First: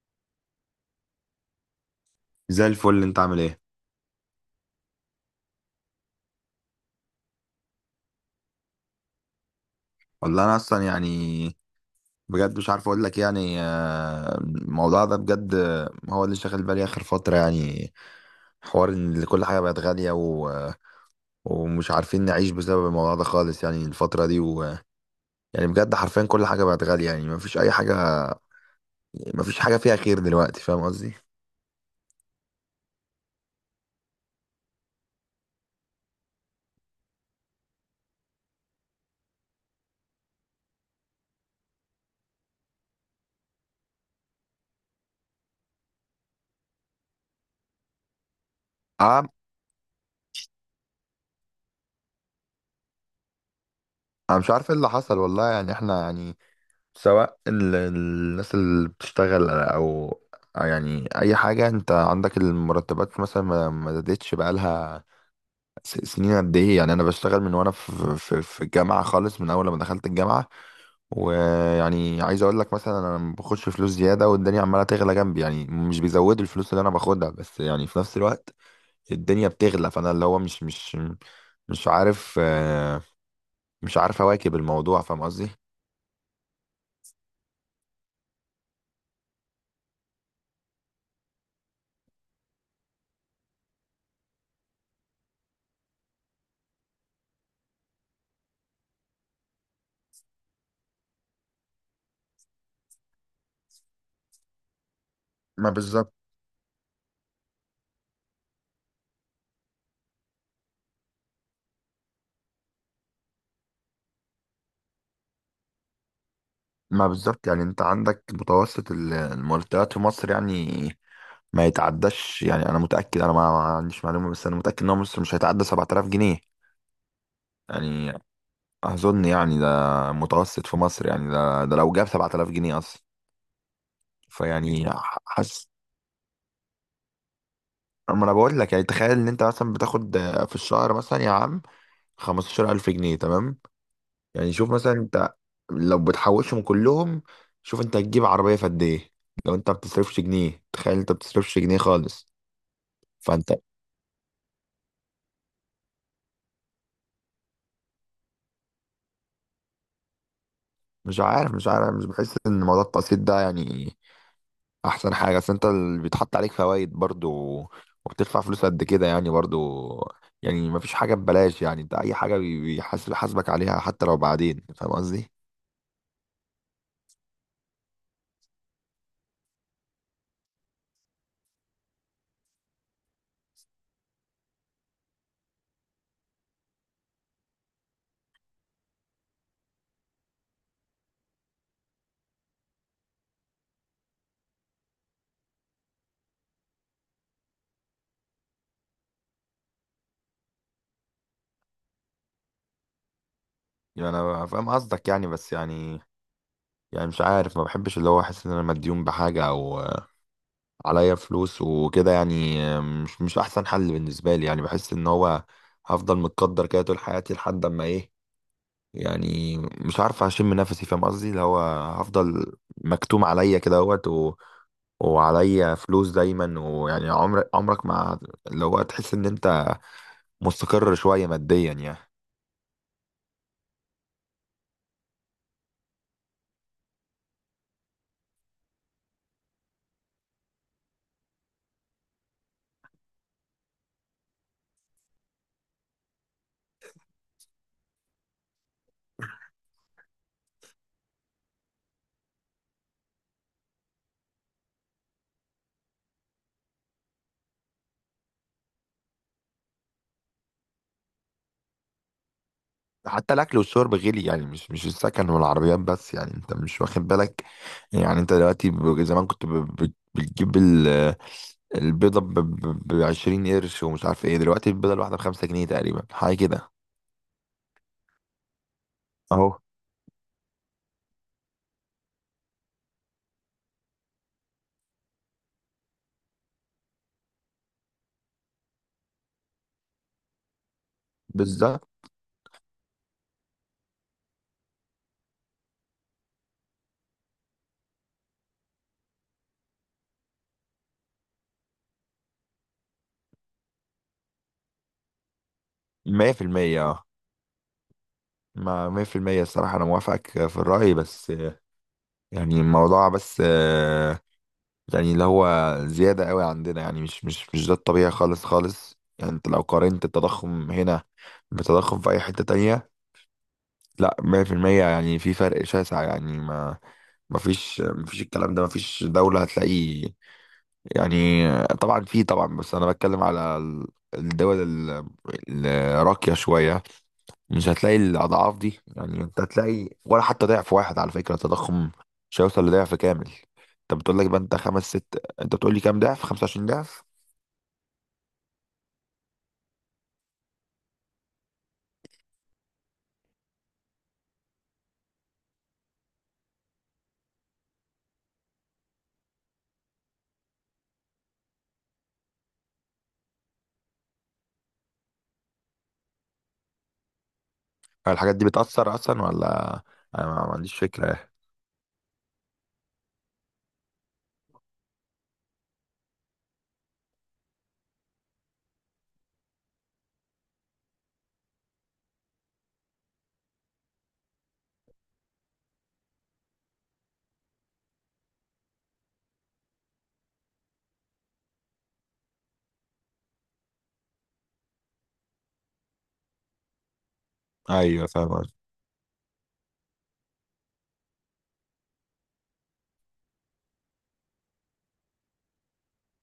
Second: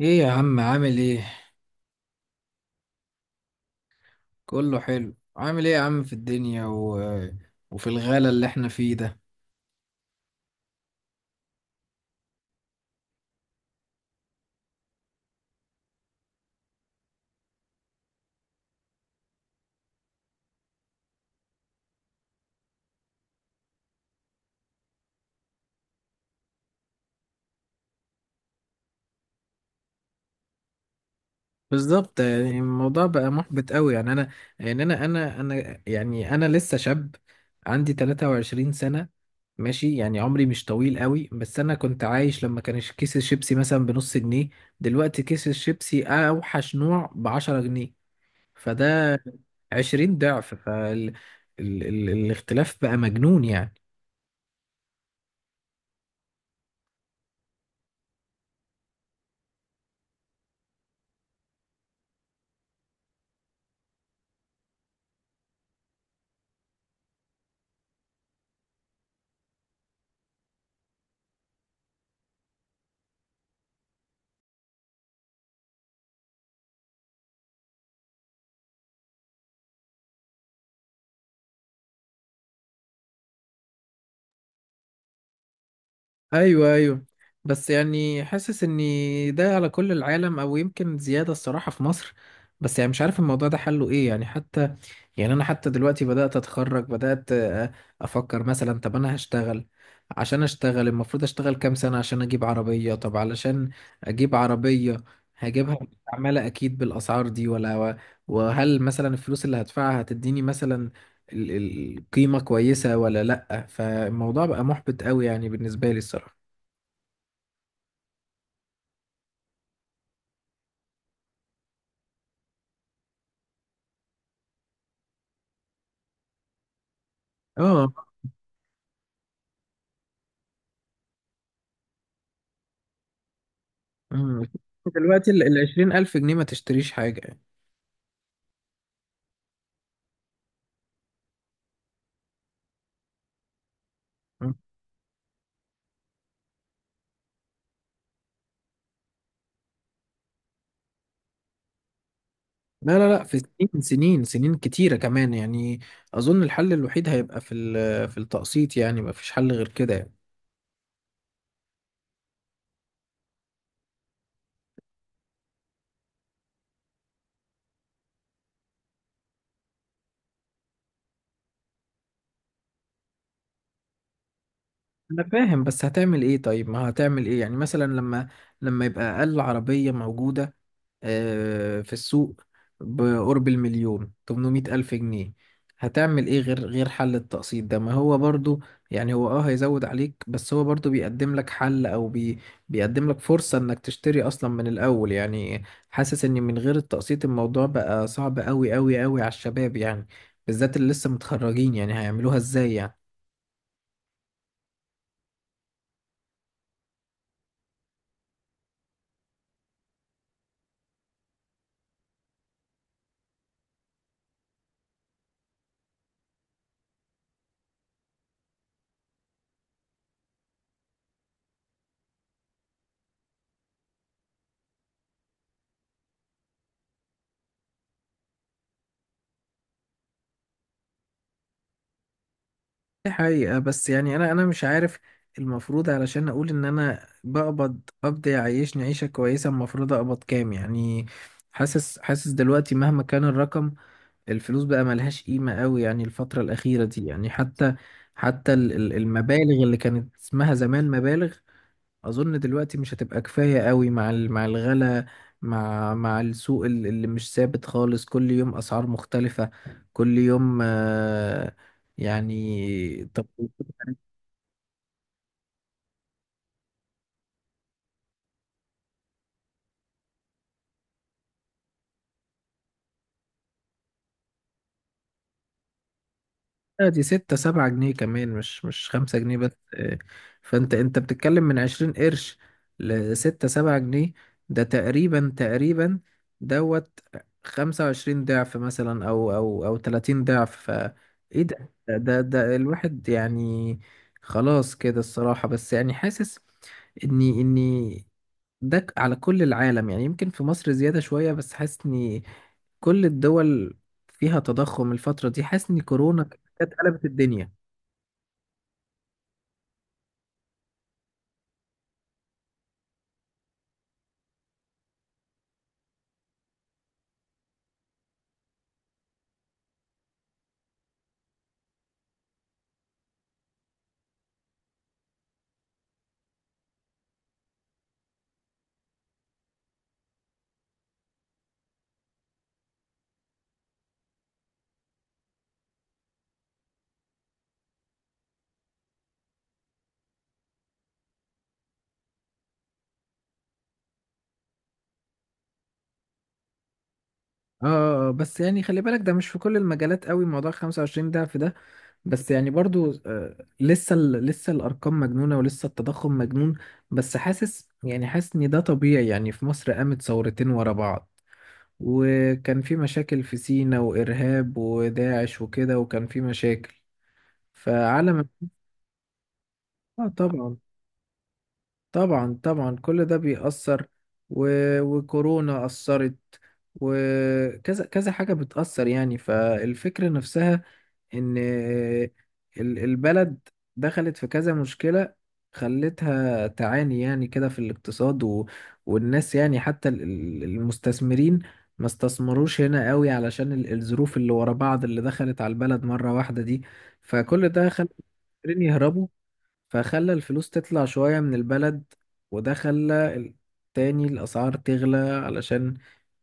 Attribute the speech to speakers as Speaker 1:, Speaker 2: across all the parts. Speaker 1: ايه يا عم عامل ايه؟
Speaker 2: زي الفل انت عامل ايه.
Speaker 1: كله حلو، عامل ايه يا عم في الدنيا وفي الغلا اللي احنا فيه ده.
Speaker 2: والله انا اصلا يعني بجد مش عارف اقول لك يعني الموضوع ده بجد هو اللي شاغل بالي اخر فتره يعني حوار ان كل حاجه بقت غاليه ومش عارفين نعيش بسبب الموضوع ده خالص يعني الفتره دي يعني بجد حرفيا كل حاجه بقت غاليه، يعني مفيش اي حاجه، مفيش حاجه فيها خير دلوقتي، فاهم قصدي؟
Speaker 1: بالظبط، يعني الموضوع بقى محبط قوي، يعني انا لسه شاب، عندي 23 سنة. ماشي، يعني عمري مش طويل قوي، بس انا كنت عايش لما كان كيس الشيبسي مثلا بنص جنيه. دلوقتي كيس الشيبسي اوحش نوع بعشرة جنيه، فده
Speaker 2: اه،
Speaker 1: 20 ضعف، فالاختلاف بقى مجنون يعني.
Speaker 2: انا مش عارف ايه اللي حصل والله. يعني احنا يعني سواء الناس اللي بتشتغل او يعني اي حاجه، انت عندك المرتبات مثلا ما زادتش بقالها سنين قد ايه. يعني انا بشتغل من وانا في الجامعه خالص، من اول ما دخلت الجامعه. ويعني عايز اقول لك مثلا انا ما باخدش فلوس زياده، والدنيا عماله تغلى جنبي، يعني مش بيزودوا الفلوس اللي انا باخدها، بس يعني في نفس الوقت الدنيا بتغلى، فانا اللي هو مش عارف آه، مش عارف اواكب الموضوع، فاهم قصدي؟
Speaker 1: ايوه، بس يعني حاسس ان ده على كل العالم، او يمكن زياده الصراحه في مصر. بس يعني مش عارف الموضوع ده حله ايه، يعني حتى يعني انا حتى دلوقتي بدات اتخرج، بدات افكر مثلا، طب انا هشتغل. عشان اشتغل المفروض اشتغل كام سنه عشان اجيب عربيه؟ طب علشان اجيب عربيه
Speaker 2: ما
Speaker 1: هجيبها
Speaker 2: بالظبط.
Speaker 1: مستعمله اكيد بالاسعار دي، ولا؟ وهل مثلا الفلوس اللي هدفعها هتديني مثلا القيمه كويسه ولا لا؟ فالموضوع بقى محبط قوي يعني بالنسبه لي الصراحه.
Speaker 2: ما بالظبط، يعني انت عندك متوسط المرتبات في مصر يعني ما يتعداش. يعني انا متأكد، انا ما عنديش معلومة، بس انا متأكد ان هو مصر مش هيتعدى 7000 جنيه
Speaker 1: اه.
Speaker 2: يعني. اظن يعني ده متوسط في مصر يعني، ده لو جاب 7000 جنيه اصلا.
Speaker 1: أمم.
Speaker 2: فيعني
Speaker 1: دلوقتي ال
Speaker 2: حاسس.
Speaker 1: عشرين ألف جنيه ما تشتريش حاجة يعني.
Speaker 2: اما انا بقول لك يعني تخيل ان انت مثلا بتاخد في الشهر مثلا يا عم 15000 جنيه، تمام؟ يعني
Speaker 1: أمم.
Speaker 2: شوف مثلا انت لو بتحوشهم كلهم، شوف انت هتجيب عربية في قد ايه. لو انت ما بتصرفش جنيه، تخيل انت ما بتصرفش جنيه خالص،
Speaker 1: لا، في
Speaker 2: فانت
Speaker 1: سنين كتيرة كمان يعني. أظن الحل الوحيد هيبقى في في التقسيط يعني، ما فيش حل غير كده يعني.
Speaker 2: مش عارف مش بحس ان موضوع التقسيط ده يعني احسن حاجه. اصل انت اللي بيتحط عليك فوائد برضو، وبتدفع فلوس قد كده يعني، برضو يعني مفيش حاجه ببلاش، يعني انت اي حاجه بي- بيحاسب حاسبك عليها حتى لو بعدين، فاهم
Speaker 1: أنا
Speaker 2: قصدي؟
Speaker 1: فاهم، بس هتعمل إيه؟ طيب ما هتعمل إيه يعني مثلا، لما يبقى أقل عربية موجودة آه في السوق بقرب المليون 800 ألف جنيه؟ هتعمل ايه غير حل التقسيط ده؟ ما هو برضو يعني هو اه هيزود عليك، بس هو برضو بيقدم لك حل، او بيقدم لك فرصة انك تشتري اصلا من الاول يعني. حاسس ان من غير التقسيط الموضوع بقى صعب قوي قوي قوي على الشباب يعني، بالذات اللي لسه متخرجين، يعني هيعملوها ازاي يعني؟
Speaker 2: يعني انا فاهم قصدك يعني، بس يعني مش عارف، ما بحبش اللي هو احس ان انا مديون بحاجه او عليا فلوس وكده. يعني مش احسن حل بالنسبه لي، يعني بحس ان هو هفضل متقدر كده طول حياتي لحد اما ايه، يعني مش عارف اشم نفسي، فاهم قصدي؟ اللي هو هفضل مكتوم عليا كده اهوت وعليا فلوس دايما. ويعني عمرك ما اللي هو تحس ان انت مستقر شويه ماديا يعني.
Speaker 1: دي حقيقة، بس يعني أنا مش عارف. المفروض علشان أقول إن أنا بقبض قبض يعيشني عيشة كويسة المفروض أقبض كام يعني؟ حاسس دلوقتي مهما كان الرقم الفلوس بقى ملهاش قيمة قوي يعني الفترة الأخيرة دي، يعني حتى المبالغ اللي كانت اسمها زمان مبالغ أظن دلوقتي مش هتبقى كفاية قوي مع مع الغلا، مع السوق اللي مش ثابت خالص، كل يوم أسعار مختلفة، كل يوم. يعني طب.
Speaker 2: حتى الاكل والشرب غلي يعني، مش السكن والعربيات بس، يعني انت مش واخد بالك. يعني انت دلوقتي زمان كنت بتجيب البيضه ب 20 قرش، ومش عارف ايه دلوقتي البيضه الواحده ب 5 جنيه تقريبا، حاجه كده.
Speaker 1: لا دي ستة سبعة جنيه كمان، مش خمسة جنيه
Speaker 2: اهو.
Speaker 1: بس آه. فانت بتتكلم من عشرين قرش لستة سبعة جنيه، ده تقريبا دوت خمسة وعشرين ضعف مثلا، او تلاتين ضعف. ف ايه ده
Speaker 2: بالظبط.
Speaker 1: الواحد يعني؟ خلاص كده الصراحة. بس يعني حاسس اني ده على كل العالم، يعني يمكن في مصر زيادة شوية، بس حاسس اني كل الدول فيها تضخم الفترة دي. حاسس ان كورونا كانت
Speaker 2: 100%.
Speaker 1: قلبت
Speaker 2: اه
Speaker 1: الدنيا.
Speaker 2: مع 100%. الصراحة أنا موافقك في الرأي، بس يعني الموضوع، بس يعني اللي هو زيادة قوي عندنا، يعني مش ده الطبيعي خالص خالص. يعني أنت لو قارنت التضخم هنا بتضخم في أي حتة تانية، لا، 100%، يعني في فرق شاسع، يعني ما فيش الكلام ده، ما فيش دولة هتلاقيه. يعني طبعا في، طبعا، بس أنا بتكلم على الدول الراقية شوية، مش هتلاقي الأضعاف دي. يعني أنت هتلاقي ولا حتى ضعف واحد، على فكرة التضخم مش هيوصل لضعف كامل. أنت بتقول لك بقى، أنت خمس ست، أنت بتقول لي كام ضعف؟ 25 ضعف.
Speaker 1: اه آه آه، بس يعني خلي بالك ده مش في كل المجالات قوي موضوع 25 ده، في ده بس يعني برضو آه. لسه الارقام مجنونة ولسه التضخم مجنون. بس حاسس، يعني حاسس ان ده طبيعي. يعني في مصر قامت ثورتين ورا بعض، وكان في مشاكل في سينا وارهاب وداعش وكده، وكان في مشاكل
Speaker 2: هل
Speaker 1: فعلم.
Speaker 2: الحاجات دي بتأثر أصلا ولا؟
Speaker 1: اه
Speaker 2: أنا ما
Speaker 1: طبعا،
Speaker 2: عنديش فكرة يعني.
Speaker 1: طبعا، كل ده بيأثر، و... وكورونا أثرت، وكذا كذا حاجة بتأثر يعني. فالفكرة نفسها إن البلد دخلت في كذا مشكلة، خلتها تعاني يعني كده في الاقتصاد، والناس. يعني حتى المستثمرين ما استثمروش هنا قوي علشان الظروف اللي ورا بعض اللي دخلت على البلد مرة واحدة دي، فكل ده خلى
Speaker 2: أيوه، فاهم قصدي.
Speaker 1: المستثمرين يهربوا. فخلى الفلوس تطلع شوية من البلد، وده خلى تاني الأسعار تغلى علشان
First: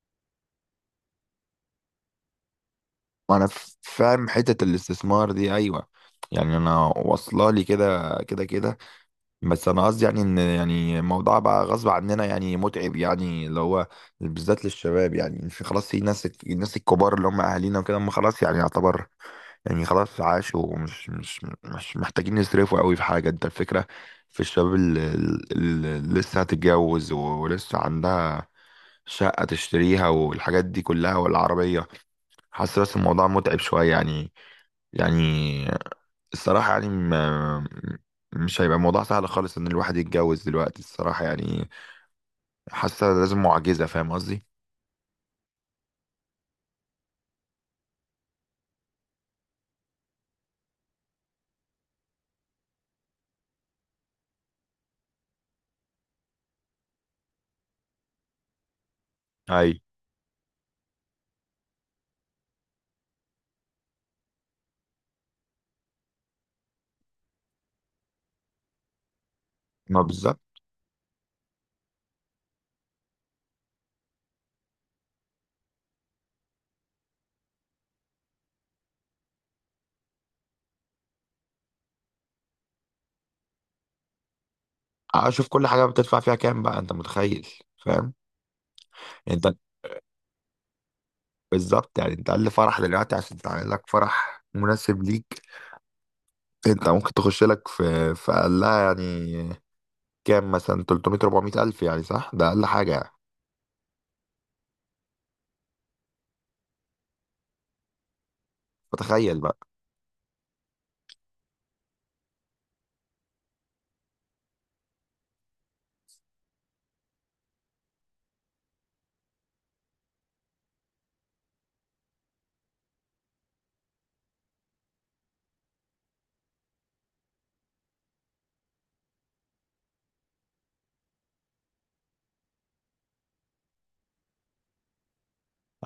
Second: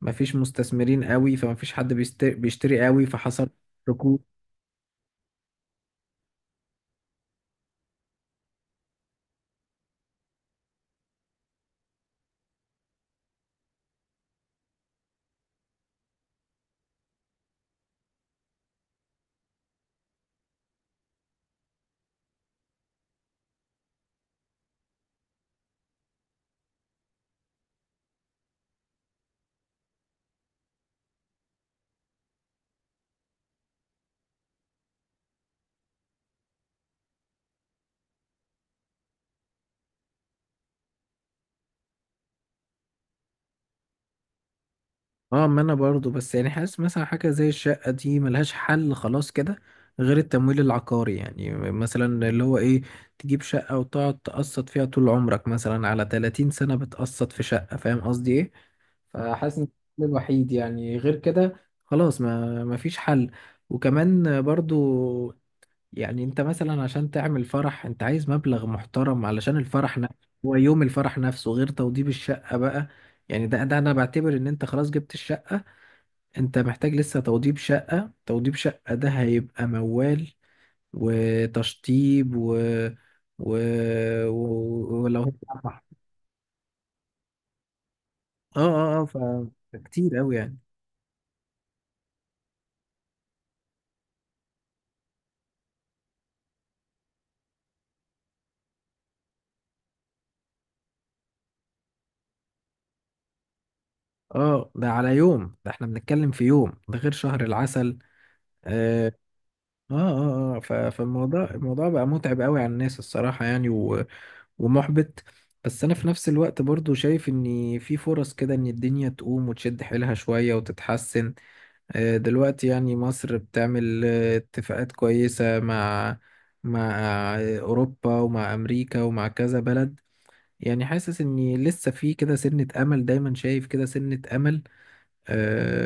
Speaker 1: مفيش مستثمرين قوي، فمفيش حد بيشتري قوي،
Speaker 2: وأنا
Speaker 1: فحصل ركود.
Speaker 2: فاهم حتة الاستثمار دي، أيوه. يعني أنا واصلة لي كده، بس أنا قصدي يعني إن يعني الموضوع بقى غصب عننا يعني، متعب يعني اللي هو بالذات للشباب. يعني في، خلاص، في الناس الكبار اللي هم أهالينا وكده، هم خلاص يعني يعتبر، يعني خلاص عاشوا، ومش مش مش محتاجين يصرفوا قوي في حاجة. انت الفكرة في الشباب اللي لسه هتتجوز، ولسه عندها شقة تشتريها والحاجات دي كلها والعربية. حاسس بس الموضوع متعب شوية يعني. يعني الصراحة يعني ما مش هيبقى الموضوع سهل خالص ان الواحد يتجوز دلوقتي، الصراحة يعني. حاسة لازم معجزة، فاهم قصدي؟
Speaker 1: اه ما انا برضو، بس يعني حاسس مثلا حاجة زي الشقة دي ملهاش حل خلاص كده غير التمويل العقاري، يعني مثلا اللي هو ايه، تجيب شقة وتقعد تقسط فيها طول عمرك مثلا على 30 سنة بتقسط في شقة، فاهم قصدي ايه؟ فحاسس ان
Speaker 2: اي.
Speaker 1: ده الوحيد يعني، غير كده خلاص ما فيش حل. وكمان برضو يعني انت مثلا عشان تعمل فرح انت عايز مبلغ محترم علشان الفرح
Speaker 2: ما
Speaker 1: نفسه.
Speaker 2: بالظبط.
Speaker 1: هو يوم الفرح نفسه غير توضيب الشقة بقى، يعني ده ده انا بعتبر ان انت خلاص جبت الشقة، انت محتاج لسه توضيب شقة. توضيب شقة ده هيبقى موال، وتشطيب و, ولو
Speaker 2: اشوف كل
Speaker 1: اه
Speaker 2: حاجة بتدفع فيها كام بقى، انت متخيل؟ فاهم؟
Speaker 1: اه اه ف
Speaker 2: يعني انت
Speaker 1: كتير قوي يعني.
Speaker 2: بالظبط، يعني انت اقل فرح دلوقتي عشان تعمل لك فرح مناسب ليك، انت ممكن تخش لك في اقلها يعني كام، مثلا 300، 400 الف يعني، صح، ده اقل حاجه يعني.
Speaker 1: اه ده على يوم، ده احنا بنتكلم في يوم ده غير شهر العسل آه.
Speaker 2: فتخيل بقى.
Speaker 1: فالموضوع بقى متعب قوي على الناس الصراحة يعني، ومحبط. بس انا في نفس الوقت برضو شايف ان في فرص كده ان الدنيا تقوم وتشد حيلها شوية وتتحسن آه. دلوقتي يعني مصر بتعمل آه اتفاقات كويسة مع مع آه اوروبا، ومع امريكا، ومع كذا بلد. يعني حاسس اني لسه في كده سنة امل، دايما شايف كده سنة امل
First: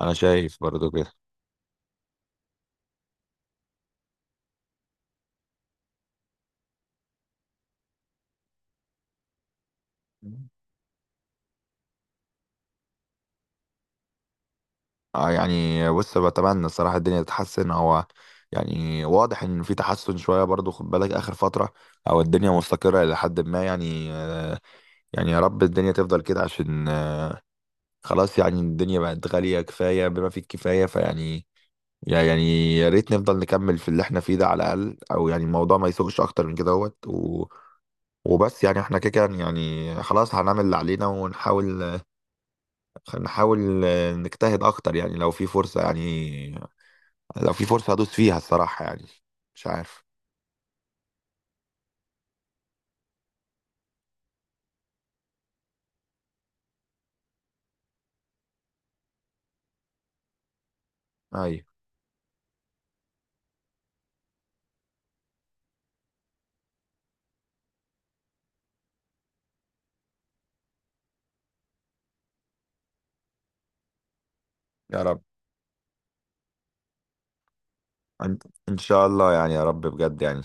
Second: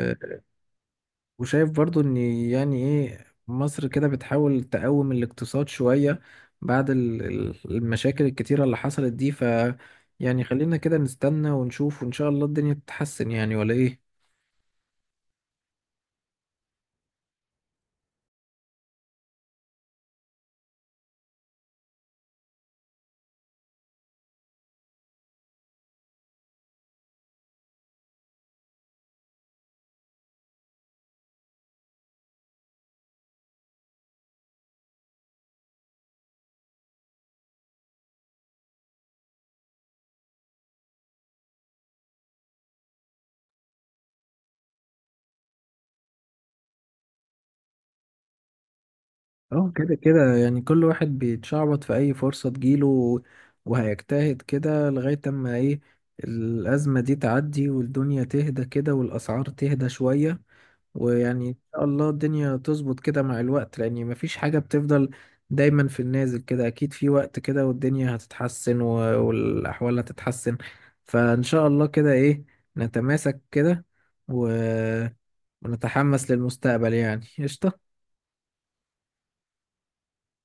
Speaker 2: انا شايف برضو كده.
Speaker 1: وشايف برضو ان، يعني ايه، مصر كده بتحاول تقوم الاقتصاد شوية بعد المشاكل الكتيرة اللي حصلت دي. ف يعني خلينا كده نستنى ونشوف، وان شاء الله الدنيا تتحسن يعني، ولا ايه؟
Speaker 2: اه، يعني بص، بتمنى الصراحه الدنيا تتحسن. هو يعني واضح ان في تحسن شويه برضو، خد بالك اخر فتره، او الدنيا مستقره الى حد ما يعني. يعني يا رب الدنيا تفضل كده، عشان خلاص، يعني الدنيا بقت غاليه كفايه بما فيه الكفايه. فيعني يعني يا ريت نفضل نكمل في اللي احنا فيه ده على الأقل، أو يعني الموضوع ما يسوقش أكتر من كده اهوت. وبس يعني احنا كده كده يعني، خلاص، هنعمل اللي علينا، ونحاول نحاول نجتهد أكتر يعني. لو في فرصة يعني، لو في فرصة هدوس فيها الصراحة يعني. مش
Speaker 1: اه كده
Speaker 2: عارف.
Speaker 1: كده يعني كل واحد بيتشعبط في اي فرصة تجيله، وهيجتهد كده لغاية اما ايه، الأزمة دي تعدي والدنيا تهدى كده والأسعار تهدى شوية. ويعني ان
Speaker 2: أيوة.
Speaker 1: شاء الله الدنيا تظبط كده مع الوقت، لان مفيش حاجة بتفضل دايما في النازل كده، اكيد في وقت كده والدنيا هتتحسن والاحوال هتتحسن. فان شاء الله كده ايه، نتماسك كده، و...
Speaker 2: يا رب.
Speaker 1: ونتحمس للمستقبل يعني، قشطة.
Speaker 2: إن إن شاء الله يعني، يا رب بجد يعني.